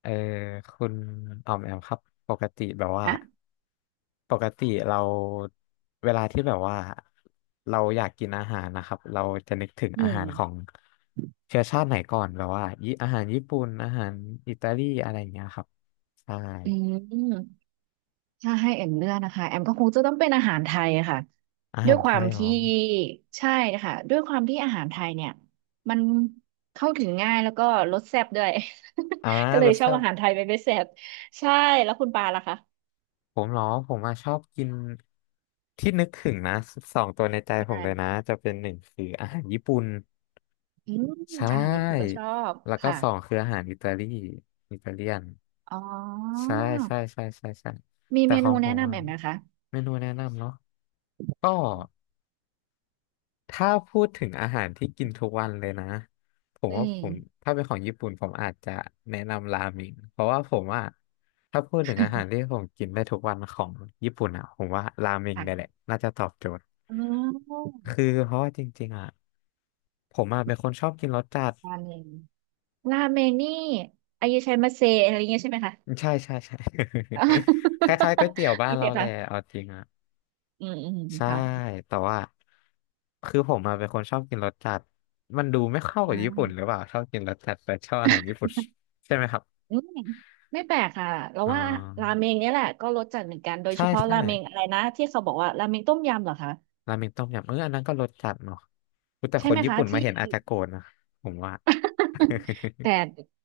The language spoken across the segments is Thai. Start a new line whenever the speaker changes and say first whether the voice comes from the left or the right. left: เออคุณออมแอมครับปกติแบบว่า
right: ฮะ
left: ปกติเราเวลาที่แบบว่าเราอยากกินอาหารนะครับเราจะนึกถึง
right: อื
left: อา
right: ม
left: หารของเชื้อชาติไหนก่อนแบบว่าอาหารญี่ปุ่นอาหารอิตาลีอะไรอย่างเงี้ยครับใช่
right: อืมถ้าให้แอมเลือกนะคะแอมก็คงจะต้องเป็นอาหารไทยอะค่ะ
left: อา
right: ด้
left: หา
right: ว
left: ร
right: ยค
left: ไท
right: วาม
left: ยเหรอ
right: ที่ ใช่นะคะ ด้วยความที่อาหารไทยเนี่ย มันเข้าถึงง่ายแล้วก็รสแซ่บด้วย
left: อ่า
right: ก็เล
left: ร
right: ย
left: ส
right: ชอบ
left: แซ่บ
right: อาหารไทยเป็นพิเศษใช่แล้วคุณปาล่ะคะ
left: ผมเหรอผมอะชอบกินที่นึกถึงนะสองตัวในใจ
right: ใช
left: ผมเลยนะ
right: ่
left: จะเป็นหนึ่งคืออาหารญี่ปุ่น
right: อืม
left: ใช
right: อาหารญี่ปุ่นก็
left: ่
right: ชอบ
left: แล้วก็
right: ค่ะ
left: สองคืออาหารอิตาลีอิตาเลียน
right: อ๋อ
left: ใช่ใช่ใช่ใช่ใช่
right: มี
left: แต่
right: เม
left: ขอ
right: นู
left: งผ
right: แนะ
left: ม
right: นำ
left: อะ
right: แอมไหมคะ
left: เมนูแนะนำเนาะก็ถ้าพูดถึงอาหารที่กินทุกวันเลยนะผม
right: อื
left: ว่าผ
right: ม
left: มถ้าเป็นของญี่ปุ่นผมอาจจะแนะนำราเมงเพราะว่าผมอะถ้าพูดถึงอาหาร ที่ผมกินได้ทุกวันของญี่ปุ่นอะผมว่าราเมงเนี่ยแหละ
right: ค่ะ
left: น่าจะตอบโจทย์
right: อ๋อ
left: คือเพราะว่าจริงๆอะผมอะเป็นคนชอบกินรสจัด
right: อันหน่ง ราเมนนี่อายุชัยมาเซอะไรเงี้ยใช่ไหมคะ
left: ใช่ใช่ใช่
right: อ่า
left: คล้ายๆก๋วยเตี๋ยว บ้า
right: โอ
left: น
right: เค
left: เราแหละ
right: ค่ะ
left: เอาจริงอ่ะ
right: อืมอืม
left: ใช่
right: ค่ะ
left: แต่ว่าคือผมมาเป็นคนชอบกินรสจัดมันดูไม่เข้ากับญี่ปุ่น
right: อ่า
left: หรือเปล่าชอบกินรสจัดแต่ชอบอาหารญี่ปุ่นใช่ไหมครับ
right: อืมไม่แปลกค่ะเรา
left: อ๋อ
right: ว่าราเมงเนี่ยแหละก็รสจัดเหมือนกันโดย
left: ใช่
right: เฉพาะ
left: ใช่
right: ราเมงอะไรนะที่เขาบอกว่าราเมงต้มยำเหรอคะ
left: ราเมงต้มยำเอออันนั้นก็รสจัดเนาะอุ๊ยแต่
right: ใช่
left: คน
right: ไหม
left: ญี่
right: คะ
left: ปุ่นมา
right: ที่
left: เห็นอาจจะโกรธนะผมว่า
right: แต่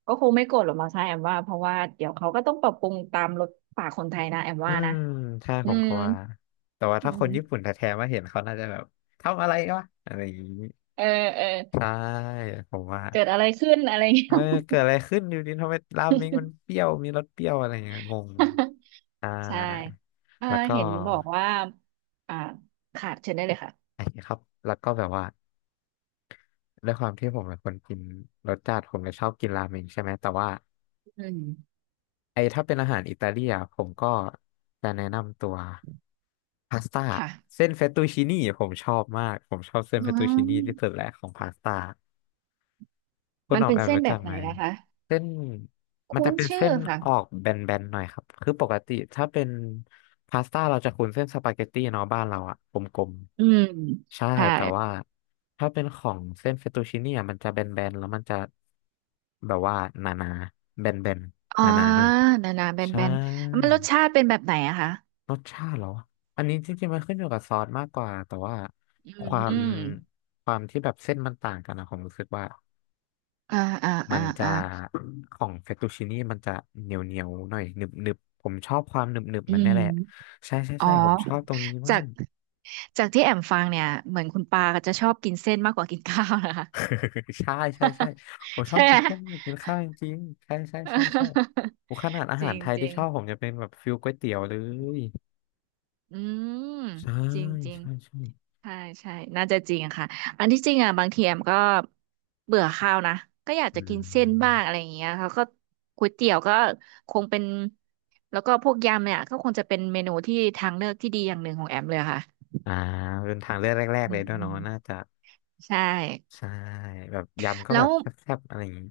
right: ก็คงไม่โกรธหรอกมั้งคะแอมว่าเพราะว่าเดี๋ยวเขาก็ต้องปรับปรุงตามรสปากคนไทยนะแอม
left: อื
right: ว่านะ
left: มใช่
right: อื
left: ผม
right: ม
left: ก็ว่าแต่ว่า
right: อื
left: ถ้าคนญี่ปุ่น
right: ม
left: แท้ๆมาเห็นเขาน่าจะแบบทำอะไรวะอะไรอย่างนี้
right: เออเออ
left: ใช่ผมว่า
right: เกิดอะไรขึ้นอะไรอย่างเงี้ย
left: เออเกิดอะไรขึ้นอยู่ดีทำไมราเมงมันเปรี้ยวมีรสเปรี้ยวอะไรอย่างเงี้ยงงอ่า
right: ใช่อ่า
left: แล้วก็
right: เห็นบอกว่าอ่าค่ะเชิญได้เลยค่ะ
left: ไอ้ครับแล้วก็แบบว่าด้วยความที่ผมเป็นคนกินรสจัดผมเลยชอบกินราเมงใช่ไหมแต่ว่า
right: อืม
left: ไอ้ถ้าเป็นอาหารอิตาเลียนผมก็จะแนะนำตัวพาสต้า
right: ค่ะ
left: เส้นเฟตตูชินี่ผมชอบมากผมชอบเส้น
right: อื
left: เฟตตูชินี่ที่สุ
right: ม
left: ดแหละของพาสต้า คุณ
right: มัน
left: ออม
right: เป็น
left: แอม
right: เส้น
left: รู้
right: แบ
left: จั
right: บ
left: ก
right: ไหน
left: ไหม
right: ล่ะคะ
left: เส้นมัน
right: คุ้
left: จะ
right: น
left: เป็น
right: ชื่อ
left: เส้น
right: ค่ะ
left: ออกแบนๆหน่อยครับคือปกติถ้าเป็นพาสต้าเราจะคุ้นเส้นสปาเกตตี้เนาะบ้านเราอะกลม
right: อืม
left: ๆใช่
right: ค่ะ
left: แต่ว่าถ้าเป็นของเส้นเฟตตูชินี่อะมันจะแบนๆแล้วมันจะแบบว่าหนาๆแบนๆ
right: อ๋
left: ห
right: อ
left: นาๆหน่อย
right: หนาๆ
left: ใช่
right: แบนๆมันรสชาติเป็นแบบไหนอะคะ
left: รสชาติเหรออันนี้จริงๆมันขึ้นอยู่กับซอสมากกว่าแต่ว่า
right: อื
left: ค
right: ม
left: วาม
right: อืม
left: ความที่แบบเส้นมันต่างกันนะผมรู้สึกว่า
right: อ่าอ่า
left: มั
right: อ่า
left: นจะ
right: อ่า
left: ของเฟตตูชินี่มันจะเหนียวเหนียวหน่อยหนึบหนึบผมชอบความหนึบหนึบ
right: อื
left: มันนี่แหละ
right: ม
left: ใช่ใช่
right: อ๋อ
left: ใช่ผมชอบตรงนี้
right: จา
left: มา
right: ก
left: ก
right: จากที่แอมฟังเนี่ยเหมือนคุณปาก็จะชอบกินเส้นมากกว่ากินข้าวนะคะ
left: ใช่ใช่ใช่ผม ชอ
right: ใช่
left: บ
right: ไหม
left: กิน เส้นกินข้าวจริงๆใช่ใช่ใช่ใช่โอ้ขนาดอา
right: จ
left: หา
right: ริ
left: ร
right: ง
left: ไทย
right: จ
left: ที่
right: ริง
left: ชอบผมจะเป็นแบบฟิลก๋วยเตี๋ยวเลย
right: อืม
left: ใช่
right: จริงจริง
left: ใช่ใช่
right: ใช่ใช่น่าจะจริงอะค่ะอันที่จริงอ่ะบางทีแอมก็เบื่อข้าวนะก็อยาก
left: อื
right: จะกินเส้นบ้าง
left: ม
right: อะไรอย่างเงี้ยเขาก็ก๋วยเตี๋ยวก็คงเป็นแล้วก็พวกยำเนี่ยก็คงจะเป็นเมนูที่ทางเลือกที่ดีอย่างหนึ่งของแอมเลยค่ะ
left: อ่าเป็นทางเลือกแรกๆ
right: อื
left: เลย
right: ม
left: ด้วย
right: อื
left: เนาะ
right: ม
left: น่าจะ
right: ใช่
left: ใช่แบบยำก็
right: แล้
left: แบ
right: ว
left: บแซ่บๆอะไรอย่างนี้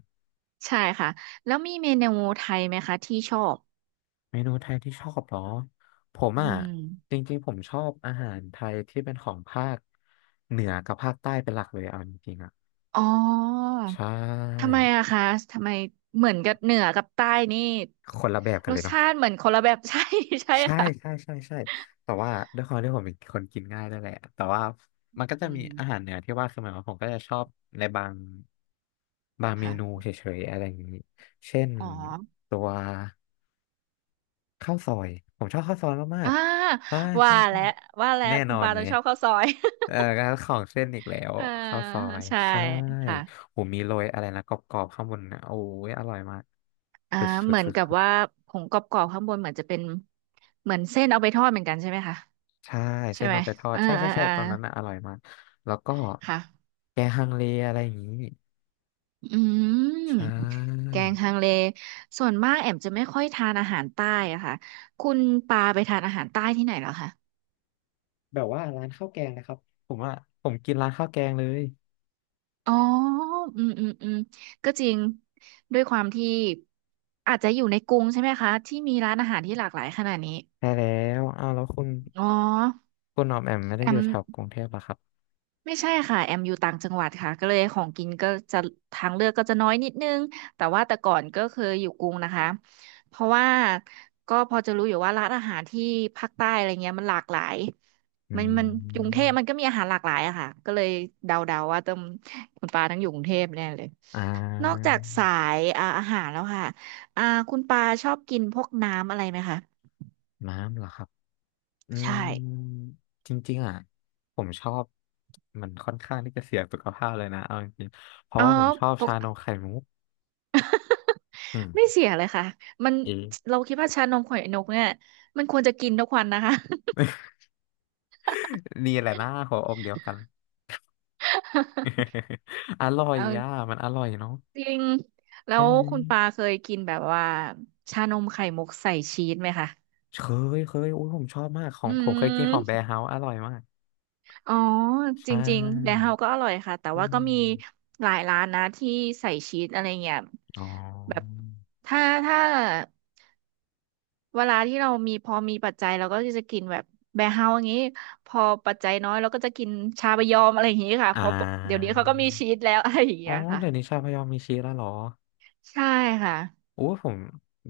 right: ใช่ค่ะแล้วมีเมนูไทยไหมคะที่ชอบ
left: เมนูไทยที่ชอบเหรอผม
right: อื
left: อ่ะ
right: ม
left: จริงๆผมชอบอาหารไทยที่เป็นของภาคเหนือกับภาคใต้เป็นหลักเลยเอาจริงๆอ่ะ
right: อ๋อ
left: ใช่
right: ทำไมอะคะทำไมเหมือนกับเหนือกับใต้นี่
left: คนละแบบกั
right: ร
left: นเล
right: ส
left: ยเนาะ
right: ชาติเหมือนคนละแบบ ใช่ใช่
left: ใช่ใช่
right: ค่ะ
left: ใช่ใช่แต่ว่าด้วยความที่ผมเป็นคนกินง่ายด้วยแหละแต่ว่ามันก็
right: อื
left: จะมีอาหาร
right: ม
left: เหนือที่ว่าคือหมายความว่าผมก็จะชอบในบางบางเมนู
right: ค่ะ
left: เฉยๆอะไรอย่างนี้เช่น
right: อ๋อ
left: ตัว ข้าวซอยผมชอบข้าวซอยมา
right: อ่า
left: กๆใช่
right: ว่า
left: ใช่ใช่
right: แล้วว่าแล้
left: แน่
right: วคุ
left: น
right: ณ
left: อน
right: ปา
left: ไห
right: ต้
left: ม
right: องชอบข้าวซอย
left: เออการของเส้นอีกแล้ว
right: อ่า
left: ข้าวซอย
right: ใช่
left: ใช่
right: ค่ะ
left: ผมมีโรยอะไรนะกรอบๆข้างบนนะโอ้ยอร่อยมาก
right: อ่า
left: สุดสุ
right: เห
left: ด
right: มือน
left: สุด
right: กับ
left: สุด
right: ว่าผงกรอบๆข้างบนเหมือนจะเป็นเหมือนเส้นเอาไปทอดเหมือนกันใช่ไหมคะ
left: ใช่
right: ใช่
left: เส้น
right: ไหม
left: เอาไปทอด
right: อ่า
left: ใช่ใช่
right: อ่า
left: ใช่
right: อ่า
left: ตอนนั้นนะอร่อยมากแล้วก็
right: ค่ะ
left: แกงฮังเลอะไรอย่างนี้
right: อืม
left: ใช่
right: แกงฮังเลส่วนมากแอมจะไม่ค่อยทานอาหารใต้อะค่ะคุณปาไปทานอาหารใต้ที่ไหนเหรอคะ
left: แบบว่าร้านข้าวแกงนะครับผมว่าผมกินร้านข้าวแกงเลย
right: อ๋ออืมอืมอืมก็จริงด้วยความที่อาจจะอยู่ในกรุงใช่ไหมคะที่มีร้านอาหารที่หลากหลายขนาดนี้
left: ใช่แล้วอ้าวแล้วคุณ
right: อ๋อ
left: คุณหนอมแอมไม่ได้
right: แอ
left: อยู่
right: ม
left: แถวกรุงเทพเหรอครับ
right: ไม่ใช่ค่ะ แอมอยู่ต่างจังหวัดค่ะก็เลยของกินก็จะทางเลือกก็จะน้อยนิดนึงแต่ว่าแต่ก่อนก็เคยอยู่กรุงนะคะ เพราะว่าก็พอจะรู้อยู่ว่าร้านอาหารที่ภาคใต้อะไรเงี้ยมันหลากหลาย
left: อื
right: มันกรุงเท
left: ม
right: พมันก็มีอาหารหลากหลายอะค่ะก็เลยเดาๆว่าต้องคุณปาต้องอยู่กรุงเทพแน่เลย
left: อ่
right: นอก
left: า
right: จากสายอ่าอาหารแล้วค่ะอ่าคุณปาชอบกินพวกน้ำอะไรไหมคะ
left: น้ำเหรอครับ อื
right: ใช่
left: ม จริงๆอ่ะผมชอบ มันค่อนข้างที่จะเสียสุขภาพเลยนะเอาจริงๆเพราะ
right: อ๋อ
left: ว่าผมชอบ
right: ป
left: ชา
right: ก
left: นมไข่มุกอืม
right: ไม่เสียเลยค่ะ มัน
left: เอะ
right: เราคิดว่าชานมไข่นกเนี่ยมันควรจะกินทุกวันนะคะ
left: นี่แหละนะหัวอกเดียวกัน อร่อย
right: เอา
left: อ่ะมันอร่อยเนาะ
right: จริง แล้
left: ใช่
right: ว
left: ไหม
right: คุณปาเคยกินแบบว่าชานมไข่มุกใส่ชีสไหมคะ
left: เคเคยอุ้ยผมชอบมากขอ
right: อื
left: งผมเคยกินของแบ
right: ม
left: ร์เฮาส์อร่อยมาก
right: อ๋อ
left: ใช
right: จริงๆแดน
left: ่
right: เฮาก็อร่อยค่ะ แต่
left: อื
right: ว่าก็
left: ม
right: มีหลายร้านนะที่ใส่ชีสอะไรเงี้ย
left: อ๋อ
right: แบบถ้าถ้า เวลาที่เรามีพอมีปัจจัยเราก็จะกินแบบแบร์เฮาส์อย่างนี้พอปัจจัยน้อยเราก็จะกินชาบะยอมอะไรอย่างนี้ค่ะเพ
left: อ่า
right: ราะเดี๋ยวนี้เขาก็มีชีสแล้ว อะไรอย่าง
left: อ๋อ
right: เงี้ยค่ะ
left: เดี๋ยวนี้ชาพยอมมีชีสแล้วเหรอ
right: ใช่ค่ะ
left: โอ้ผม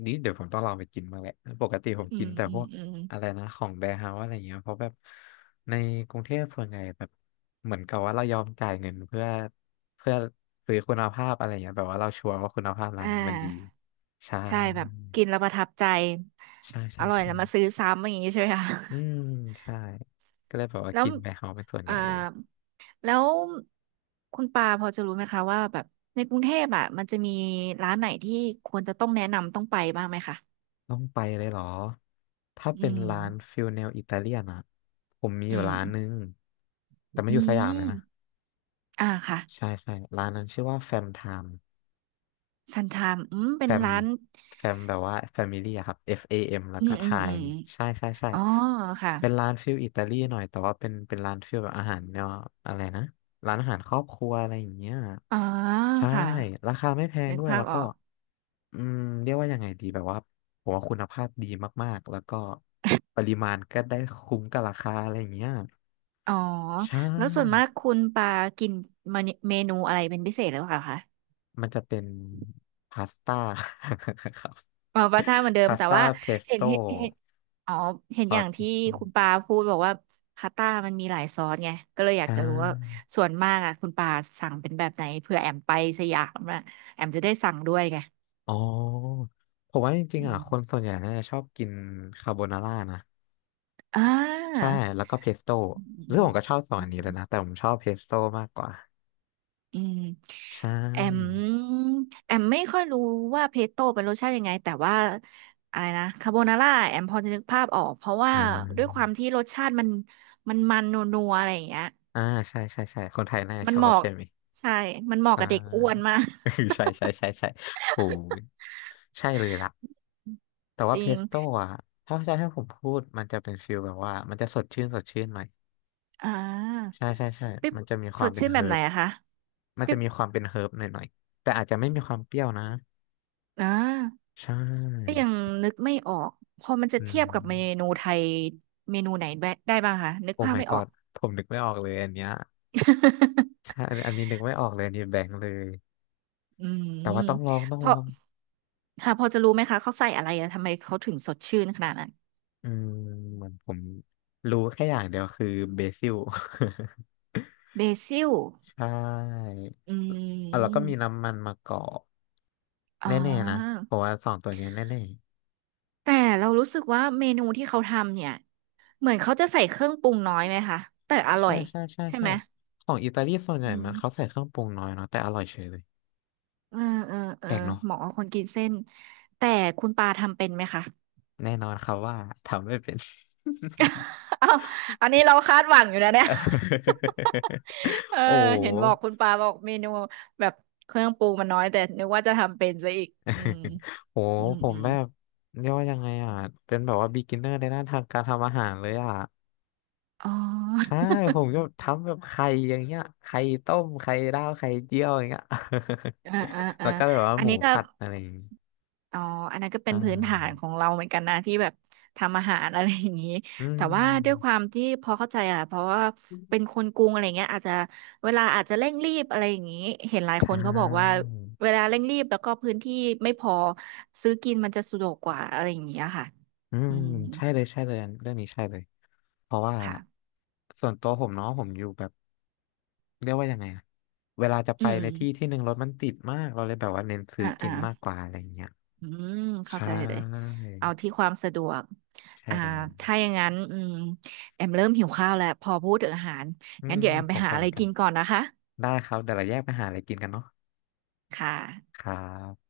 left: นี่เดี๋ยวผมต้องลองไปกินบ้างแหละปกติผม
right: อื
left: กิน
right: ม
left: แต่
right: อื
left: พ
right: ม
left: วก
right: อืม
left: อะไรนะของแบร์เฮาส์อะไรเงี้ยเพราะแบบในกรุงเทพส่วนใหญ่แบบเหมือนกับว่าเรายอมจ่ายเงินเพื่อซื้อคุณภาพอะไรเงี้ยแบบว่าเราชัวร์ว่าคุณภาพร้าน
right: อ่า
left: นี้มันดีใช่
right: ใช่แบบกินแล้วประทับใจ
left: ใช่
right: อ
left: ใช่
right: ร่อย
left: ใช่
right: แล้วมาซื้อซ้ำอย่างนี้ใช่ไหมคะ
left: อืมใช่ก็เลยแบบ ว่า
right: แล้ว
left: กินแบร์เฮาส์เป็นส่วนให
right: อ่า
left: ญ่เลย
right: แล้วคุณปาพอจะรู้ไหมคะว่าแบบในกรุงเทพอ่ะมันจะมีร้านไหนที่ควรจะต้องแนะนำต้องไปบ้างไหมคะ
left: ต้องไปเลยเหรอถ้า
right: อื
left: เป็น
right: ม
left: ร้านฟิลแนวอิตาเลียนอะผมมีอ
right: อื
left: ยู่
right: ม
left: ร้านนึงแต่มัน
right: อื
left: อยู่สยามเลยนะ
right: ม อ่าค่ะ
left: ใช่ใช่ร้านนั้นชื่อว่าแฟมไทม์
right: ซันทามอืมเป็
left: แฟ
right: น
left: ม
right: ร้าน
left: แฟมแบบว่าแฟมิลี่ครับ F A M แล้ว
right: อื
left: ก็
right: ม
left: ไท
right: อืมอืม
left: ม์ใช่ใช่ใช่
right: อ๋อค่ะ
left: เป็นร้านฟิลอิตาลีหน่อยแต่ว่าเป็นร้านฟิลแบบอาหารเนวอะไรนะร้านอาหารครอบครัวอะไรอย่างเงี้ย
right: อ๋อ
left: ใช่
right: ค่ะ
left: ราคาไม่แพง
right: นึก
left: ด้วย
right: ภา
left: แล้
right: พ
left: ว
right: อ
left: ก็
right: อก
left: อืมเรียกว่ายังไงดีแบบว่าผมว่าคุณภาพดีมากๆแล้วก็ปริมาณก็ได้คุ้มกับราคาอะไรอย่างเงี้ย
right: อ๋อ
left: ใช่
right: แล้วส่วนมากคุณปากินเมนูอะไรเป็นพิเศษหรือเปล่าคะ
left: มันจะเป็นพาสต้า ครับ
right: อ๋อปลาท่าเหมือนเดิม
left: พาส
right: แต่
left: ต้า
right: ว่า
left: เพส
right: เห็น
left: โต้
right: เห็นเห็นอ๋อเห็น
left: ซ
right: อ
left: อ
right: ย่า
left: ส
right: ง
left: เพ
right: ที่
left: สโต้
right: คุณปาพูดบอกว่าพาสต้ามันมีหลายซอสไงก็เลยอยาก
left: อ่
right: จะรู้ว่า
left: า
right: ส่วนมากอ่ะคุณปาสั่งเป็นแบบไหนเผื่อแอมไปสยามอะแอมจะได้สั่งด้วยไง
left: อ๋อผมว่าจริง
right: อื
left: ๆอ่ะ
right: ม
left: คนส่วนใหญ่น่าจะชอบกินคาโบนาร่านะ
right: อ่า
left: ใช่ แล้วก็เพสโต้
right: อืม
left: หรื
right: อื
left: อ
right: ม
left: ผมก็ชอบสอง
right: อื
left: อันนี้เล
right: ม
left: ยนะ แต่ผมชอบเพสโต้มากกว่า
right: อืม
left: ใช
right: แอ
left: ่
right: มแอมไม่ค่อยรู้ว่าเพสโต้เป็นรสชาติยังไงแต่ว่าอะไรนะคาโบนาร่าแอมพอจะนึกภาพออกเพราะว่า
left: อ่
right: ด้วยควา
left: า
right: มที่รสชาติมันนัวๆอะไรอย่างเงี้ย
left: อ่าใช่ใช่ใช่คนไทยน่าจะ
right: มั
left: ช
right: น
left: อ
right: เห
left: บ
right: มาะ
left: ใช่ไหม
right: ใช่มันเหมาะ
left: ใช่
right: กับเด็กอ้วนมาก
left: ใช่ใช่ใช่ใช่โอ้ยใช่เลยล่ะแต่ว่าเพสโต้อ่ะถ้าจะให้ผมพูดมันจะเป็นฟิลแบบว่ามันจะสดชื่นสดชื่นหน่อย
right: อ่า
left: ใช่ใช่ใช่
right: ปิ๊บ
left: มันจะมีค
right: ส
left: วาม
right: ด
left: เป็น
right: ชื่นแบ
left: เฮิ
right: บไหน
left: ร์บ
right: อะคะ
left: มันจะ
right: ปิ๊บ
left: มีความเป็นเฮิร์บหน่อยๆ แต่อาจจะไม่มีความเปรี้ยวนะ
right: อ่า
left: ใช
right: ก็
left: ่
right: ยังนึกไม่ออกพอมันจะ
left: อื
right: เทียบกับเมนู
left: ม
right: ไทยเมนูไหนได้บ้างคะนึก
left: โอ้
right: ภาพ
left: my
right: ไม่ออก
left: god ผมนึกไม่ออกเลยอันเนี้ย ใช่อันอันนี้นึกไม่ออกเลยอันนี้แบงค์เลย
right: อืม
left: แต่ว่าต้องลองต้อง
right: เพ
left: ลอ
right: ราะ
left: ง
right: ค่ะพอจะรู้ไหมคะเขาใส่อะไรอะทำไมเขาถึงสดชื่นขนาดนั้น
left: อืมเหมือนผมรู้แค่อย่างเดียวคือเบซิล
right: เบซิล
left: ใช่
right: อื
left: เอ่ะแล้วก็มี
right: ม
left: น้ำมันมะกอก
right: อ๋อ
left: แน่ๆนะเพราะว่าสองตัวเนี้ยแน่
right: แต่เรารู้สึกว่าเมนูที่เขาทำเนี่ยเหมือนเขาจะใส่เครื่องปรุงน้อยไหมคะแต่อ
left: ๆ
right: ร่อ
left: ใช่
right: ย
left: ใช่ใช่
right: ใช่
left: ใช่
right: ไหม
left: ของอิตาลีส่วนให
right: อื
left: ญ่มันเขา
right: ม
left: ใส่เครื่องปรุงน้อยเนาะแต่อร่อยเฉยเลย
right: เออเอ
left: แป
right: อ
left: ลกเนาะ
right: เหมาะกับคนกินเส้นแต่คุณปาทำเป็นไหมคะ
left: แน่นอนครับว่าทำไม่เป็น
right: อ้าวอันนี้เราคาดหวังอยู่นะเนี่ย เออ
left: โอ้
right: เห็นบอกคุณปาบอกเมนูแบบเครื่องปรุงมันน้อยแต่นึกว่าจะทำเป็นซะอีกอืม
left: โห โห
right: อืม
left: ผ
right: อื
left: ม
right: ม
left: แบบเรียกว่ายังไงอ่ะ เป็นแบบว่า beginner ในด้านทางการทำอาหารเลยอ่ะ
right: อ๋อ
left: ใช่ ผมก็ทำแบบไข่อย่างเงี้ยไข่ต้ม ไข่ดาว ไข่เจียวอย่างเงี้ย
right: อ่าอ่า อ่า
left: แล้วก็แบบว่า
right: อั
left: ห
right: น
left: มู
right: นี้ก็
left: ผัดอะไรอย่างงี้
right: อ๋ออันนั้นก็เป็
left: อ่
right: นพื้นฐาน
left: า
right: ของเราเหมือนกันนะที่แบบทำอาหารอะไรอย่างนี้
left: อื
right: แต่ว่าด้วยค
left: ม
right: วามที่พอเข้าใจอ่ะเพราะว่าเป็นคนกรุงอะไรเงี้ยอาจจะเวลาอาจจะเร่งรีบอะไรอย่างนี้เห็นหลาย
left: ใช
right: คนเขาบอกว่า
left: ่
right: เวลาเร่งรีบแล้วก็พื้นที่ไม่พอซื้อกินมันจะสะดวกกว่าอะไรอย่างเงี้ยค่ะ
left: อื
right: อื
left: ม
right: ม
left: ใช่เลยใช่เลยอันเรื่องนี้ใช่เลยเพราะว่า
right: ค่ะ
left: ส่วนตัวผมเนาะผมอยู่แบบเรียกว่ายังไงอะเวลาจะ
right: อื
left: ไป
right: ม
left: ในที่ที่หนึ่งรถมันติดมากเราเลยแบบว่าเน้นซื้
right: อ่า
left: อกิ
right: อ่า
left: นมากกว่าอะไรอย่างเงี้ย
right: อืมเข้า
left: ใช่
right: ใจเลยเอาที่ความสะดวก
left: ใช่
right: อ่า
left: เลย
right: ถ้าอย่างนั้นอืมแอมเริ่มหิวข้าวแล้วพอพูดถึงอาหาร
left: อื
right: งั้น
left: ม
right: เดี๋ยวแอมไป
left: ผม
right: หา
left: ก็
right: อะ
left: เหมื
right: ไร
left: อนกัน
right: กินก่อนนะคะ
left: ได้ครับเดี๋ยวเราแยกไปหาอะไรกินกันเนาะ
right: ค่ะ
left: ครับ